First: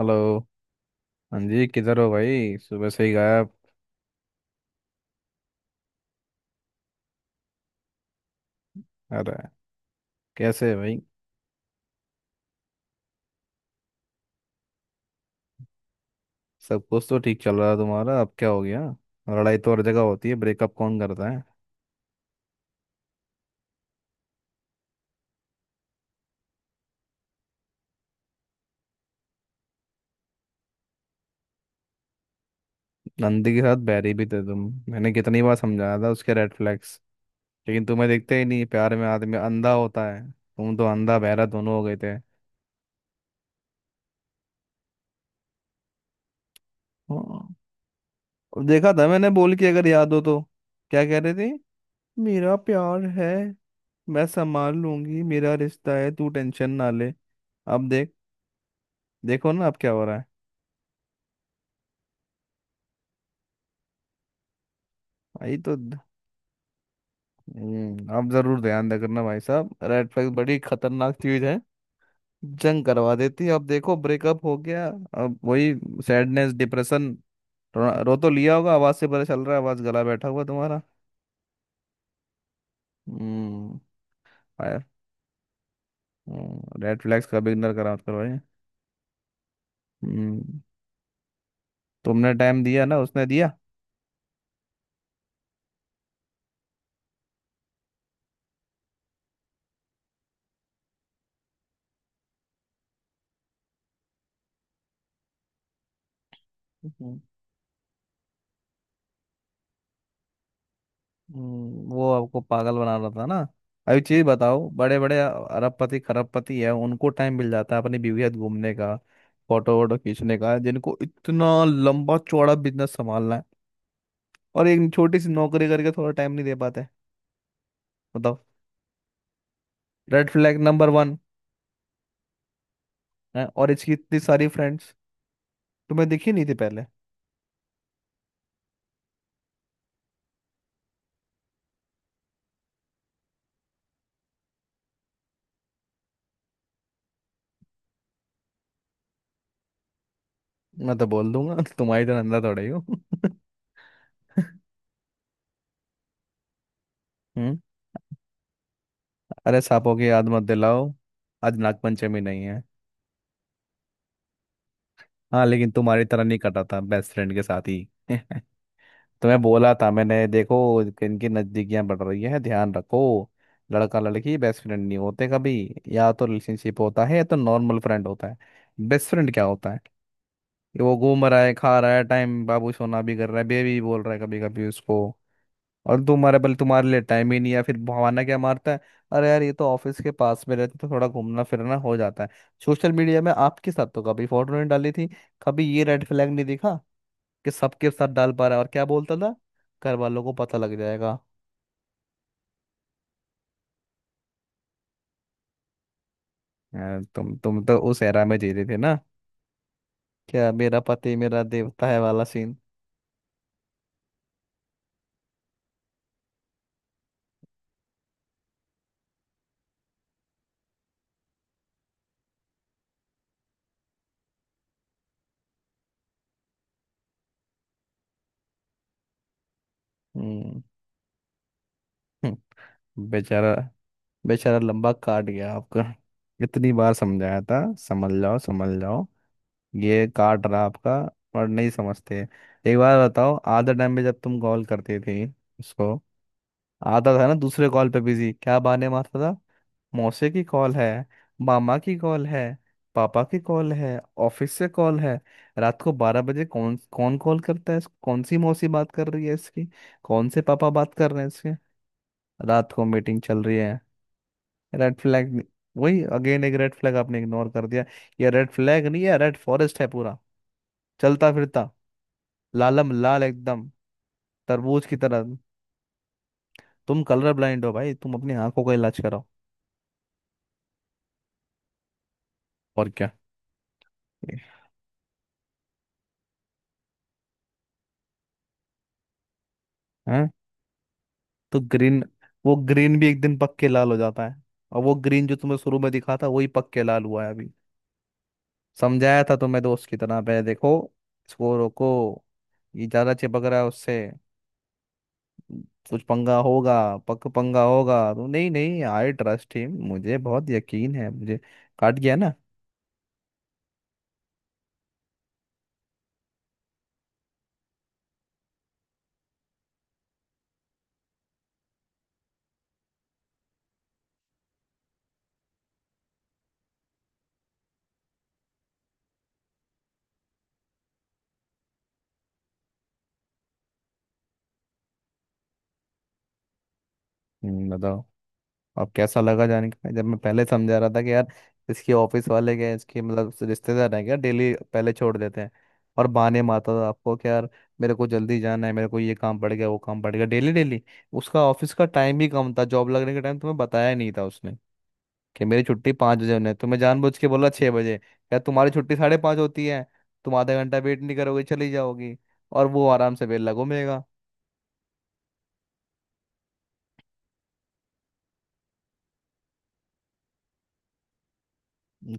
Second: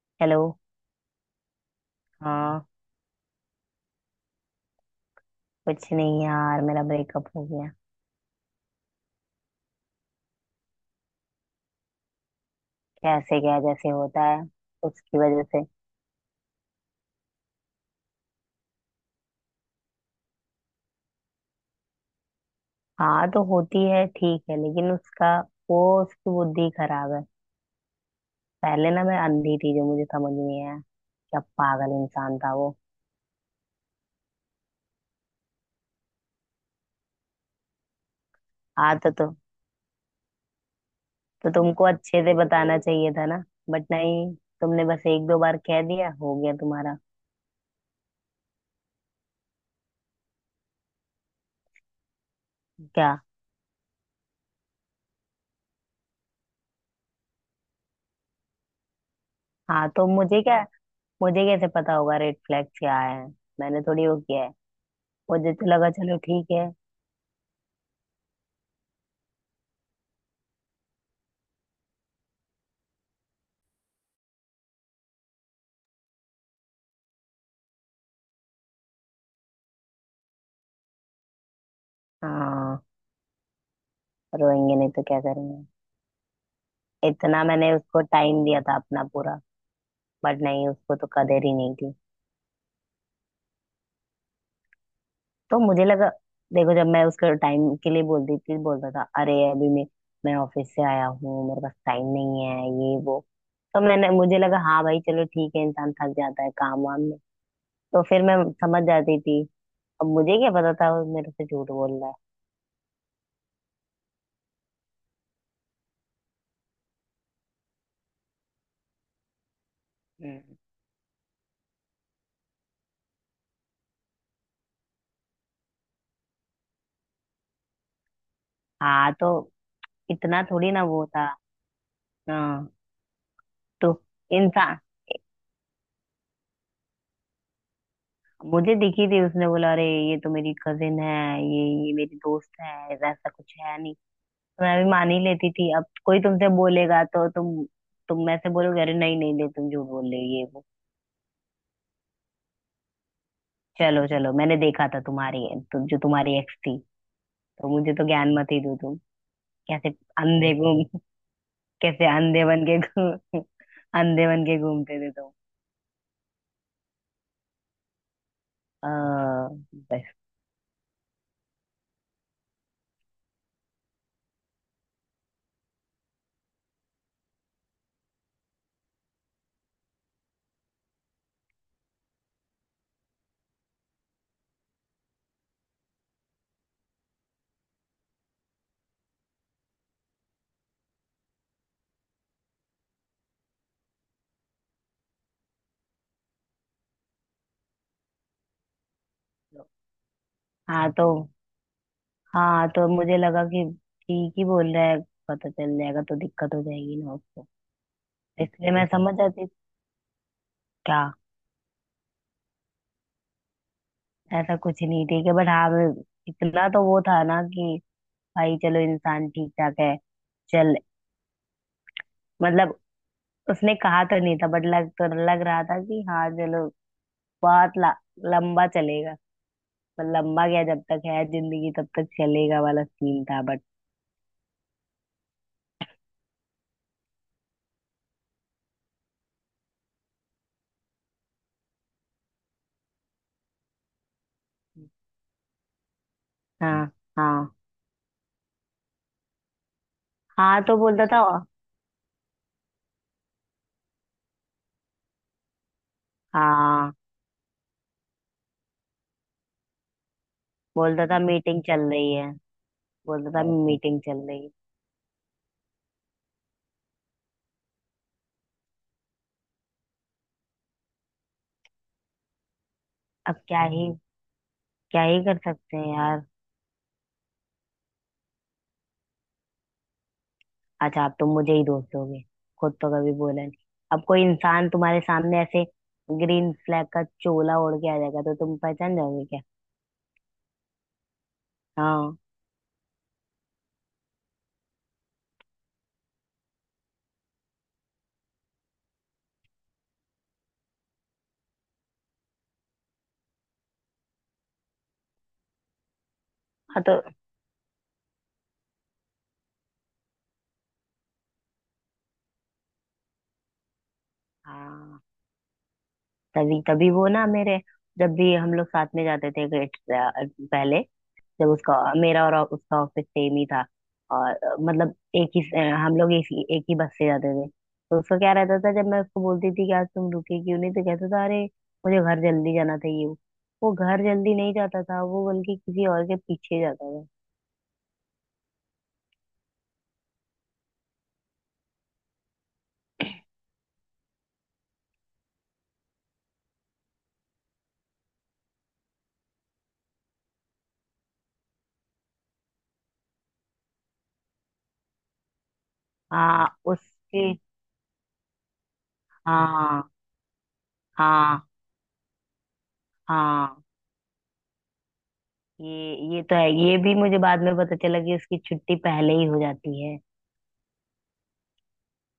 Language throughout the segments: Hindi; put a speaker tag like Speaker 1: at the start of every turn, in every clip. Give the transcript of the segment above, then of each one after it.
Speaker 1: हेलो।
Speaker 2: हेलो।
Speaker 1: हाँ जी, किधर हो भाई,
Speaker 2: हाँ
Speaker 1: सुबह से ही गायब।
Speaker 2: कुछ नहीं यार, मेरा ब्रेकअप हो गया।
Speaker 1: अरे, कैसे है भाई?
Speaker 2: कैसे क्या, जैसे होता है। उसकी वजह से।
Speaker 1: सब कुछ तो ठीक चल रहा है तुम्हारा, अब क्या हो गया? लड़ाई तो हर जगह होती है, ब्रेकअप कौन करता है?
Speaker 2: हाँ तो होती है ठीक है, लेकिन उसका वो उसकी बुद्धि खराब है। पहले ना मैं अंधी थी, जो मुझे समझ नहीं आया क्या पागल इंसान था वो।
Speaker 1: नंदी के साथ बैरी भी थे तुम। मैंने कितनी बार समझाया था उसके रेड फ्लैग्स, लेकिन तुम्हें दिखते ही नहीं।
Speaker 2: हाँ
Speaker 1: प्यार में
Speaker 2: तो,
Speaker 1: आदमी
Speaker 2: तो,
Speaker 1: अंधा होता है, तुम तो अंधा बहरा
Speaker 2: तो
Speaker 1: दोनों हो
Speaker 2: तुमको
Speaker 1: गए थे।
Speaker 2: अच्छे से बताना चाहिए था ना। बट नहीं, तुमने बस एक दो बार कह दिया हो गया तुम्हारा।
Speaker 1: हाँ, और देखा था मैंने बोल के, अगर याद हो तो। क्या कह रहे थे? मेरा प्यार
Speaker 2: क्या।
Speaker 1: है, मैं संभाल लूंगी, मेरा रिश्ता है, तू टेंशन ना ले। अब देख, देखो ना अब
Speaker 2: हाँ
Speaker 1: क्या हो
Speaker 2: तो
Speaker 1: रहा है।
Speaker 2: मुझे क्या, मुझे कैसे पता होगा रेड फ्लैग क्या है। मैंने थोड़ी वो किया है। मुझे
Speaker 1: भाई,
Speaker 2: तो
Speaker 1: तो
Speaker 2: लगा चलो ठीक है।
Speaker 1: आप जरूर ध्यान दे करना भाई साहब। रेड फ्लैग बड़ी खतरनाक चीज है, जंग करवा देती है। अब देखो, ब्रेकअप हो गया। अब वही सैडनेस, डिप्रेशन। रो, रो तो लिया होगा, आवाज से पता चल रहा है, आवाज गला बैठा हुआ तुम्हारा।
Speaker 2: हाँ।
Speaker 1: हम्म।
Speaker 2: रोएंगे
Speaker 1: फायर।
Speaker 2: नहीं तो क्या करेंगे।
Speaker 1: रेड फ्लैग्स का
Speaker 2: इतना
Speaker 1: बिगनर
Speaker 2: मैंने
Speaker 1: करा
Speaker 2: उसको
Speaker 1: करो भाई।
Speaker 2: टाइम दिया था अपना पूरा। बट
Speaker 1: हम्म
Speaker 2: नहीं, उसको तो कदर ही नहीं थी।
Speaker 1: तुमने टाइम दिया, ना उसने दिया?
Speaker 2: तो मुझे लगा। देखो, जब मैं उसके टाइम के लिए बोलती थी बोलता था अरे अभी मैं ऑफिस से आया हूँ, मेरे पास टाइम नहीं है ये वो। तो मैंने मुझे लगा हाँ भाई चलो ठीक है, इंसान थक जाता है काम वाम में। तो फिर मैं समझ जाती थी। अब मुझे क्या पता था वो मेरे से झूठ बोल
Speaker 1: वो
Speaker 2: रहा
Speaker 1: आपको पागल बना रहा था ना। अभी चीज बताओ, बड़े बड़े अरबपति खरबपति है, उनको टाइम मिल जाता है अपनी बीवी के साथ घूमने का, फोटो वोटो
Speaker 2: है।
Speaker 1: खींचने का, जिनको इतना लंबा चौड़ा बिजनेस संभालना है। और एक छोटी सी नौकरी करके थोड़ा टाइम नहीं दे पाते? बताओ।
Speaker 2: हाँ तो
Speaker 1: रेड
Speaker 2: इतना
Speaker 1: फ्लैग
Speaker 2: थोड़ी ना
Speaker 1: नंबर
Speaker 2: वो
Speaker 1: 1
Speaker 2: था। हाँ
Speaker 1: है। और इसकी
Speaker 2: तो
Speaker 1: इतनी सारी
Speaker 2: इंसान।
Speaker 1: फ्रेंड्स, तुम्हें दिखी नहीं थी पहले?
Speaker 2: मुझे दिखी थी, उसने बोला अरे ये तो मेरी कजिन है, ये मेरी दोस्त है, ऐसा कुछ है नहीं। तो मैं भी मान ही लेती थी। अब कोई तुमसे बोलेगा तो तुम मैं से बोलोगे अरे नहीं नहीं नहीं तुम झूठ बोल रहे हो ये वो।
Speaker 1: मैं तो बोल दूंगा तुम्हारी तो नंदा थोड़े ही हो।
Speaker 2: चलो चलो, मैंने देखा था तुम्हारी। तुम जो तुम्हारी एक्स थी,
Speaker 1: हम्म।
Speaker 2: तो मुझे तो ज्ञान मत ही दो तुम।
Speaker 1: अरे,
Speaker 2: कैसे
Speaker 1: सांपों की याद मत
Speaker 2: अंधे घूम
Speaker 1: दिलाओ, आज
Speaker 2: कैसे
Speaker 1: नागपंचमी नहीं
Speaker 2: अंधे
Speaker 1: है।
Speaker 2: बन के घूम अंधे बन के घूमते थे तुम।
Speaker 1: हाँ, लेकिन तुम्हारी तरह नहीं कटा था बेस्ट फ्रेंड के साथ ही। तुम्हें
Speaker 2: आ,
Speaker 1: बोला था
Speaker 2: बस।
Speaker 1: मैंने, देखो इनकी नजदीकियां बढ़ रही है, ध्यान रखो। लड़का लड़की बेस्ट फ्रेंड नहीं होते कभी। या तो रिलेशनशिप होता है, या तो नॉर्मल फ्रेंड होता है। बेस्ट फ्रेंड क्या होता है कि वो घूम रहा है, खा रहा है, टाइम, बाबू सोना भी कर रहा है, बेबी बोल रहा है कभी कभी उसको, और तुम्हारे पहले, तुम्हारे लिए टाइम ही नहीं है। फिर बहाना क्या मारता है? अरे यार, ये तो ऑफिस के पास में रहते तो थोड़ा घूमना फिरना हो जाता है। सोशल मीडिया में आपके साथ तो कभी फोटो नहीं डाली थी, कभी ये रेड फ्लैग नहीं दिखा कि सबके साथ डाल पा रहा है। और क्या बोलता था?
Speaker 2: तो-
Speaker 1: घर वालों को पता लग
Speaker 2: हाँ तो
Speaker 1: जाएगा।
Speaker 2: हाँ तो मुझे लगा कि ठीक ही बोल रहा है, पता चल जाएगा तो दिक्कत हो जाएगी
Speaker 1: यार
Speaker 2: ना।
Speaker 1: तुम तो उस एरा में जी रहे
Speaker 2: इसलिए
Speaker 1: थे
Speaker 2: मैं
Speaker 1: ना,
Speaker 2: समझ जाती।
Speaker 1: क्या मेरा
Speaker 2: क्या।
Speaker 1: पति मेरा देवता है वाला सीन।
Speaker 2: ऐसा कुछ नहीं ठीक है, बट हाँ इतना तो वो था ना कि भाई चलो इंसान ठीक ठाक है। चल, मतलब उसने कहा तो नहीं था, बट लग तो लग रहा था कि हाँ चलो बहुत लंबा चलेगा। मतलब लंबा
Speaker 1: हम्म।
Speaker 2: क्या, जब तक है जिंदगी तब तक
Speaker 1: हम्म,
Speaker 2: चलेगा वाला सीन था
Speaker 1: बेचारा।
Speaker 2: बट।
Speaker 1: बेचारा लंबा काट गया आपका। इतनी बार समझाया था, समझ जाओ समझ जाओ, ये काट रहा आपका, और नहीं समझते। एक बार बताओ, आधा टाइम पे जब तुम कॉल करते थे उसको,
Speaker 2: हाँ
Speaker 1: आधा था ना
Speaker 2: हाँ।
Speaker 1: दूसरे कॉल पे बिजी, क्या बहाने मारता था? मौसे की
Speaker 2: हाँ
Speaker 1: कॉल
Speaker 2: तो
Speaker 1: है,
Speaker 2: बोलता था।
Speaker 1: मामा की कॉल है, पापा की कॉल है, ऑफिस से कॉल है। रात को 12 बजे कौन
Speaker 2: हाँ।
Speaker 1: कौन कॉल करता है? कौन सी मौसी बात कर रही है इसकी, कौन से पापा बात
Speaker 2: बोलता
Speaker 1: कर
Speaker 2: था
Speaker 1: रहे हैं इसके?
Speaker 2: मीटिंग चल रही है।
Speaker 1: रात को मीटिंग
Speaker 2: बोलता
Speaker 1: चल
Speaker 2: था
Speaker 1: रही है?
Speaker 2: मीटिंग चल रही है।
Speaker 1: Red flag. वही अगेन, एक रेड फ्लैग आपने इग्नोर कर दिया। ये रेड फ्लैग नहीं है, रेड फॉरेस्ट है पूरा, चलता फिरता, लालम लाल
Speaker 2: अब
Speaker 1: एकदम, तरबूज की
Speaker 2: क्या ही
Speaker 1: तरह।
Speaker 2: कर सकते हैं यार।
Speaker 1: तुम कलर ब्लाइंड हो भाई, तुम अपनी आंखों का इलाज कराओ।
Speaker 2: अच्छा, आप तो मुझे ही दोष दोगे, खुद
Speaker 1: और
Speaker 2: तो कभी बोला नहीं। अब कोई इंसान तुम्हारे सामने ऐसे ग्रीन फ्लैग का चोला ओढ़ के आ जाएगा तो तुम पहचान जाओगे क्या।
Speaker 1: क्या? तो ग्रीन?
Speaker 2: हाँ।
Speaker 1: वो ग्रीन भी एक दिन पक के लाल हो जाता है। और वो ग्रीन जो तुम्हें शुरू में दिखा था, वही पक के लाल हुआ है अभी। समझाया था तुम्हें दोस्त की तरह पे, देखो इसको रोको, ये ज्यादा चिपक रहा है उससे, कुछ पंगा होगा।
Speaker 2: हाँ तो।
Speaker 1: पक पंगा होगा तो नहीं नहीं, आई ट्रस्ट हिम, मुझे बहुत यकीन है मुझे। काट गया ना?
Speaker 2: हाँ तभी तभी वो ना मेरे जब भी हम लोग साथ में जाते थे ग्रेड। पहले जब उसका मेरा और उसका ऑफिस सेम ही था, और मतलब एक ही हम लोग एक ही बस से जाते थे, तो उसका क्या रहता था, जब मैं उसको बोलती थी कि आज तुम रुके क्यों नहीं तो कहता था अरे मुझे घर जल्दी जाना था ये वो। वो घर जल्दी नहीं जाता था, वो बल्कि किसी और के पीछे जाता था।
Speaker 1: बताओ। अब कैसा लगा जान के, जब मैं पहले समझा रहा था कि यार इसके ऑफिस वाले क्या इसके मतलब रिश्तेदार हैं, क्या डेली पहले छोड़ देते हैं? और बहाने मारता था आपको कि यार मेरे को जल्दी जाना है, मेरे को ये काम पड़ गया, वो काम पड़ गया, डेली डेली। उसका ऑफिस का टाइम भी कम था, जॉब लगने का टाइम तुम्हें बताया ही नहीं था उसने कि मेरी छुट्टी 5 बजे
Speaker 2: हाँ
Speaker 1: होने है। तुम्हें जानबूझ
Speaker 2: उसके
Speaker 1: के बोला 6 बजे। क्या तुम्हारी छुट्टी 5:30 होती
Speaker 2: हाँ
Speaker 1: है? तुम आधा घंटा वेट नहीं
Speaker 2: हाँ
Speaker 1: करोगे, चली जाओगी, और वो आराम से बेल
Speaker 2: हाँ।
Speaker 1: लगो मेगा।
Speaker 2: ये तो है, ये भी मुझे बाद में पता चला कि उसकी छुट्टी पहले ही हो जाती है।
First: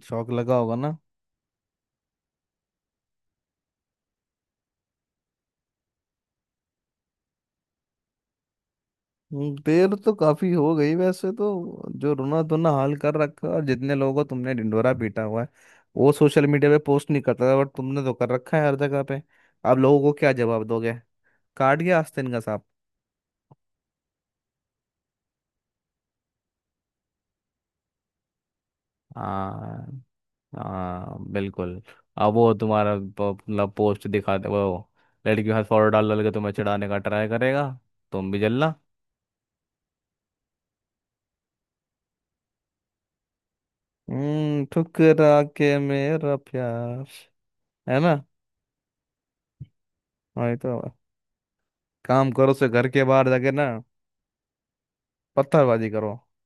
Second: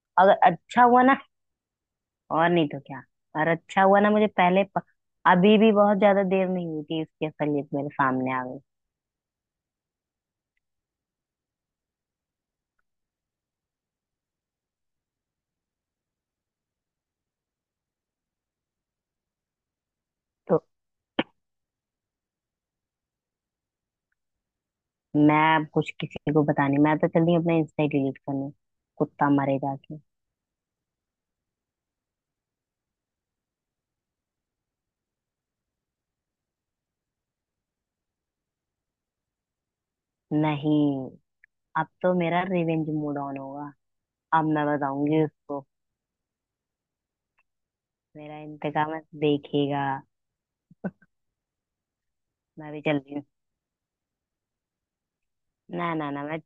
Speaker 1: शौक
Speaker 2: अगर
Speaker 1: लगा होगा
Speaker 2: अच्छा
Speaker 1: ना।
Speaker 2: हुआ ना। और नहीं तो क्या। और अच्छा हुआ ना, मुझे पहले अभी भी बहुत ज्यादा देर नहीं हुई थी, उसकी असलियत मेरे सामने आ गई।
Speaker 1: देर तो काफी हो गई वैसे तो, जो रोना धोना हाल कर रखा है, और जितने लोगों को तुमने ढिंढोरा पीटा हुआ है। वो सोशल मीडिया पे पोस्ट नहीं करता था, बट तुमने तो कर रखा है हर जगह पे। अब लोगों को क्या
Speaker 2: तो
Speaker 1: जवाब दोगे? काट गया आस्तीन का सांप।
Speaker 2: मैं अब कुछ किसी को बतानी, मैं तो चल रही हूँ अपना इंस्टा डिलीट करने। कुत्ता मरे जाके।
Speaker 1: हाँ, हाँ, बिल्कुल। अब वो तुम्हारा मतलब पोस्ट दिखाते, वो लड़की के हाथ फोटो डाल डाल के तुम्हें चढ़ाने का ट्राई करेगा, तुम भी जलना।
Speaker 2: नहीं, अब तो मेरा रिवेंज मूड ऑन होगा। अब मैं बताऊंगी
Speaker 1: ठुकरा
Speaker 2: उसको।
Speaker 1: के मेरा प्यार, है ना?
Speaker 2: मेरा इंतकाम है। देखेगा।
Speaker 1: वही तो, काम करो से
Speaker 2: मैं भी
Speaker 1: घर
Speaker 2: चल
Speaker 1: के
Speaker 2: रही हूँ।
Speaker 1: बाहर जाके ना, पत्थरबाजी
Speaker 2: ना ना
Speaker 1: करो।
Speaker 2: ना, मैं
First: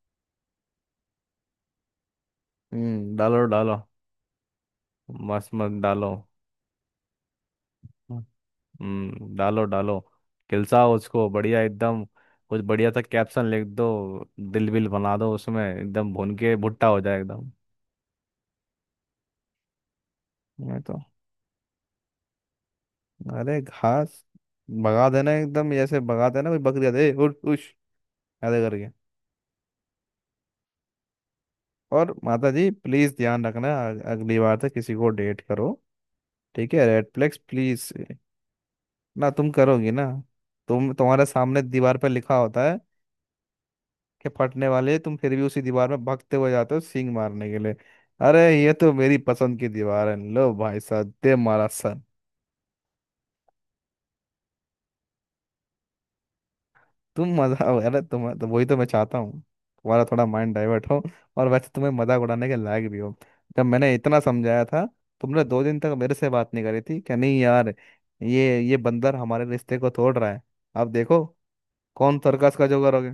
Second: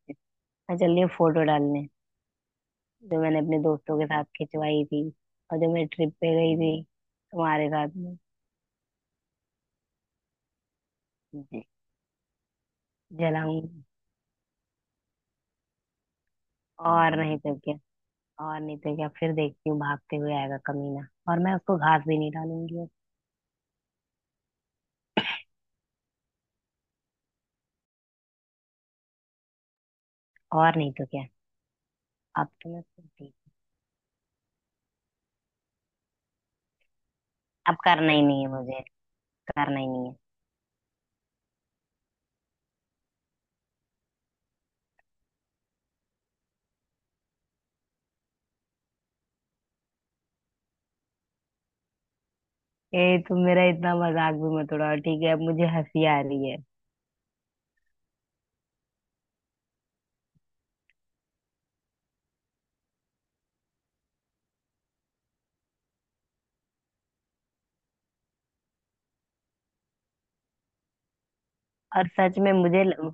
Speaker 2: मैं चल रही हूँ फोटो डालने, जो मैंने
Speaker 1: डालो
Speaker 2: अपने
Speaker 1: डालो।
Speaker 2: दोस्तों के साथ खिंचवाई थी,
Speaker 1: मस्त
Speaker 2: और जो
Speaker 1: मस्त
Speaker 2: मैं
Speaker 1: डालो।
Speaker 2: ट्रिप पे गई थी तुम्हारे साथ में।
Speaker 1: डालो डालो। खिलसाओ उसको बढ़िया एकदम, कुछ बढ़िया सा कैप्शन लिख
Speaker 2: जलाऊंगी।
Speaker 1: दो। दिल विल बना दो उसमें एकदम, भून के भुट्टा हो
Speaker 2: और
Speaker 1: जाए
Speaker 2: नहीं
Speaker 1: एकदम।
Speaker 2: तो क्या। और नहीं तो क्या, फिर देखती हूँ भागते हुए आएगा
Speaker 1: मैं तो,
Speaker 2: कमीना। और मैं उसको घास भी नहीं डालूंगी अब।
Speaker 1: अरे घास भगा देना एकदम, जैसे भगा देना कोई बकरी, आते ए उठ उश ऐसे करके।
Speaker 2: और नहीं तो क्या।
Speaker 1: और
Speaker 2: अब
Speaker 1: माता जी,
Speaker 2: तो मैं उसको
Speaker 1: प्लीज
Speaker 2: देख।
Speaker 1: ध्यान रखना अगली बार से किसी को डेट करो, ठीक है? रेड फ्लैग्स
Speaker 2: अब
Speaker 1: प्लीज।
Speaker 2: करना ही नहीं है मुझे।
Speaker 1: ना तुम
Speaker 2: करना ही
Speaker 1: करोगी ना।
Speaker 2: नहीं
Speaker 1: तुम, तुम्हारे सामने दीवार पर लिखा होता है के फटने वाले, तुम फिर भी उसी दीवार में भगते हुए जाते हो सींग मारने के लिए। अरे ये तो मेरी पसंद की दीवार है, लो भाई साहब दे मारा सर।
Speaker 2: है। ए, तुम मेरा इतना मजाक भी मत उड़ाओ ठीक है, अब मुझे हंसी आ रही है।
Speaker 1: तुम मजा, अरे तुम तो, वही तो मैं चाहता हूँ तुम्हारा थोड़ा माइंड डाइवर्ट हो, और वैसे तुम्हें मजाक उड़ाने के लायक भी हो। जब मैंने इतना समझाया था, तुमने 2 दिन तक मेरे से बात नहीं करी थी क्या? नहीं यार, ये बंदर हमारे रिश्ते को तोड़ रहा है। अब देखो,
Speaker 2: और
Speaker 1: कौन
Speaker 2: सच में
Speaker 1: सर्कस का जो
Speaker 2: मुझे
Speaker 1: करोगे
Speaker 2: ल-।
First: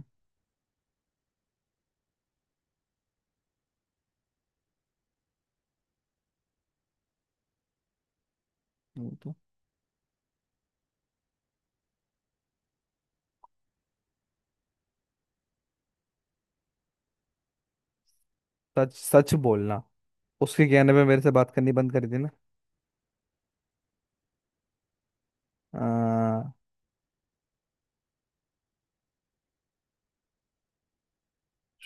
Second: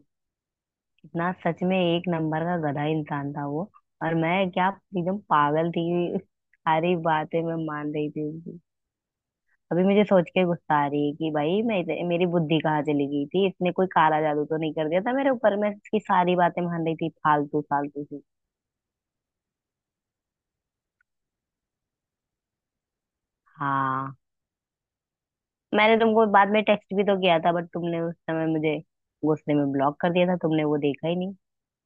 Speaker 2: इतना सच में एक नंबर का गधा इंसान था वो। और मैं क्या, एकदम पागल थी सारी बातें मैं मान रही थी उसकी।
Speaker 1: वो तो।
Speaker 2: अभी मुझे सोच के गुस्सा आ रही है कि भाई मेरी बुद्धि कहाँ चली गई थी, इसने कोई काला जादू तो नहीं कर दिया था मेरे ऊपर, मैं इसकी सारी बातें मान रही थी फालतू फालतू सी।
Speaker 1: सच सच बोलना, उसके कहने पे मेरे से बात करनी बंद करी थी
Speaker 2: हाँ मैंने तुमको बाद
Speaker 1: ना?
Speaker 2: में टेक्स्ट भी तो किया था, बट तुमने उस समय मुझे गुस्से में ब्लॉक कर दिया था, तुमने वो देखा ही नहीं।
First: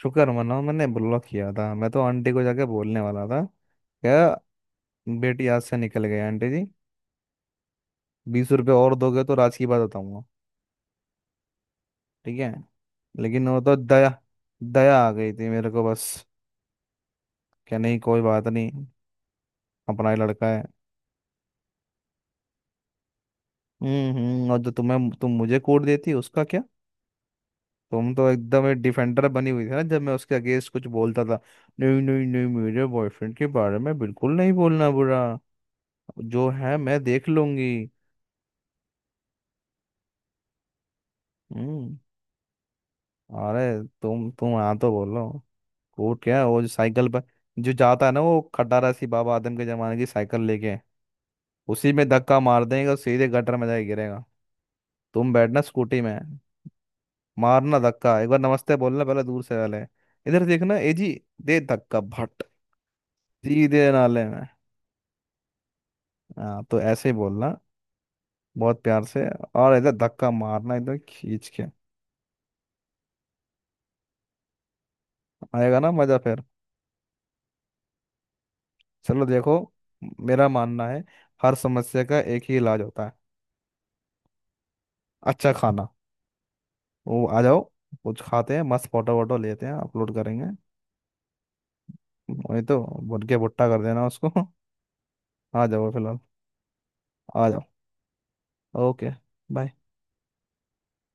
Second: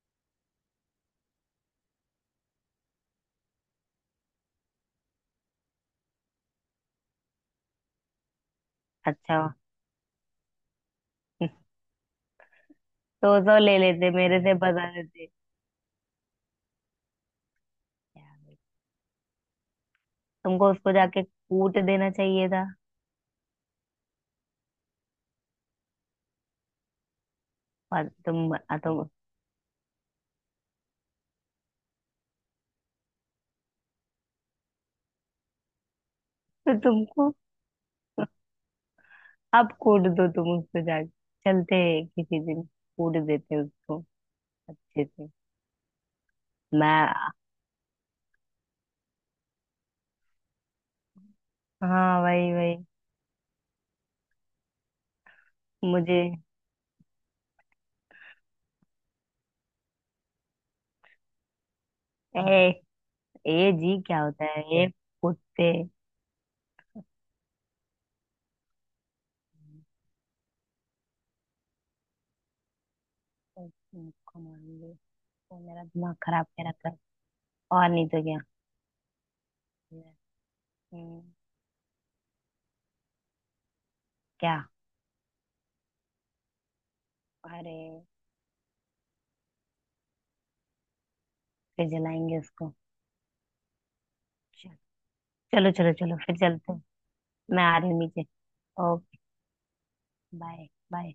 Speaker 1: शुक्र मनाओ मैंने ब्लॉक किया था, मैं तो आंटी को जाके बोलने वाला था क्या। बेटी आज से निकल गई आंटी जी, 20 रुपये और दोगे तो
Speaker 2: अच्छा
Speaker 1: राज की बात बताऊंगा। ठीक है,
Speaker 2: तो
Speaker 1: लेकिन
Speaker 2: तो
Speaker 1: वो तो
Speaker 2: ले
Speaker 1: दया,
Speaker 2: लेते, मेरे से बता
Speaker 1: दया आ
Speaker 2: देते।
Speaker 1: गई थी मेरे को बस। क्या, नहीं, कोई बात नहीं, अपना ही लड़का है।
Speaker 2: तुमको उसको जाके कूट देना चाहिए था।
Speaker 1: हम्म, और जो तुम्हें, तुम मुझे कोड देती उसका क्या?
Speaker 2: और
Speaker 1: तुम तो एकदम एक
Speaker 2: तुम
Speaker 1: डिफेंडर बनी हुई थी ना, जब मैं उसके अगेंस्ट कुछ बोलता था। नहीं नहीं नहीं, मेरे बॉयफ्रेंड के बारे में बिल्कुल नहीं बोलना बुरा, जो
Speaker 2: तो
Speaker 1: है मैं देख
Speaker 2: तुमको
Speaker 1: लूंगी।
Speaker 2: अब कूट दो तुम उसको जाके, चलते
Speaker 1: हम्म।
Speaker 2: हैं किसी दिन कूट देते हैं
Speaker 1: अरे,
Speaker 2: उसको
Speaker 1: तुम हाँ तो
Speaker 2: अच्छे से।
Speaker 1: बोलो। कूट क्या, वो जो साइकिल
Speaker 2: मैं,
Speaker 1: पर जो जाता है ना, वो खटारा सी बाबा आदम के जमाने की साइकिल लेके, उसी में
Speaker 2: हाँ
Speaker 1: धक्का
Speaker 2: वही
Speaker 1: मार
Speaker 2: वही,
Speaker 1: देगा, सीधे गटर में जाके गिरेगा। तुम बैठना स्कूटी में,
Speaker 2: मुझे
Speaker 1: मारना धक्का, एक बार नमस्ते बोलना पहले, दूर से पहले, इधर देखना, ए जी, दे धक्का भट,
Speaker 2: ए, ए
Speaker 1: सीधे
Speaker 2: जी क्या
Speaker 1: नाले में।
Speaker 2: होता है ए कुत्ते
Speaker 1: हाँ, तो ऐसे ही बोलना, बहुत प्यार से, और इधर धक्का मारना, इधर खींच के।
Speaker 2: कमांडो। वो
Speaker 1: आएगा
Speaker 2: मेरा
Speaker 1: ना
Speaker 2: दिमाग
Speaker 1: मजा फिर?
Speaker 2: खराब कह रखा है। और नहीं तो क्या।
Speaker 1: चलो देखो, मेरा मानना है
Speaker 2: हम्म,
Speaker 1: हर समस्या का एक ही इलाज होता है।
Speaker 2: क्या।
Speaker 1: अच्छा खाना, वो आ जाओ,
Speaker 2: अरे
Speaker 1: कुछ खाते हैं, मस्त फोटो वोटो लेते हैं, अपलोड करेंगे।
Speaker 2: फिर जलाएंगे
Speaker 1: वही
Speaker 2: उसको।
Speaker 1: तो, भुट के भुट्टा कर देना उसको।
Speaker 2: चल-
Speaker 1: आ
Speaker 2: चलो
Speaker 1: जाओ
Speaker 2: चलो चलो,
Speaker 1: फिलहाल,
Speaker 2: फिर चलते हैं।
Speaker 1: आ जाओ।
Speaker 2: मैं आ रही हूँ नीचे।
Speaker 1: Okay,
Speaker 2: okay.
Speaker 1: Bye.
Speaker 2: Bye. Bye.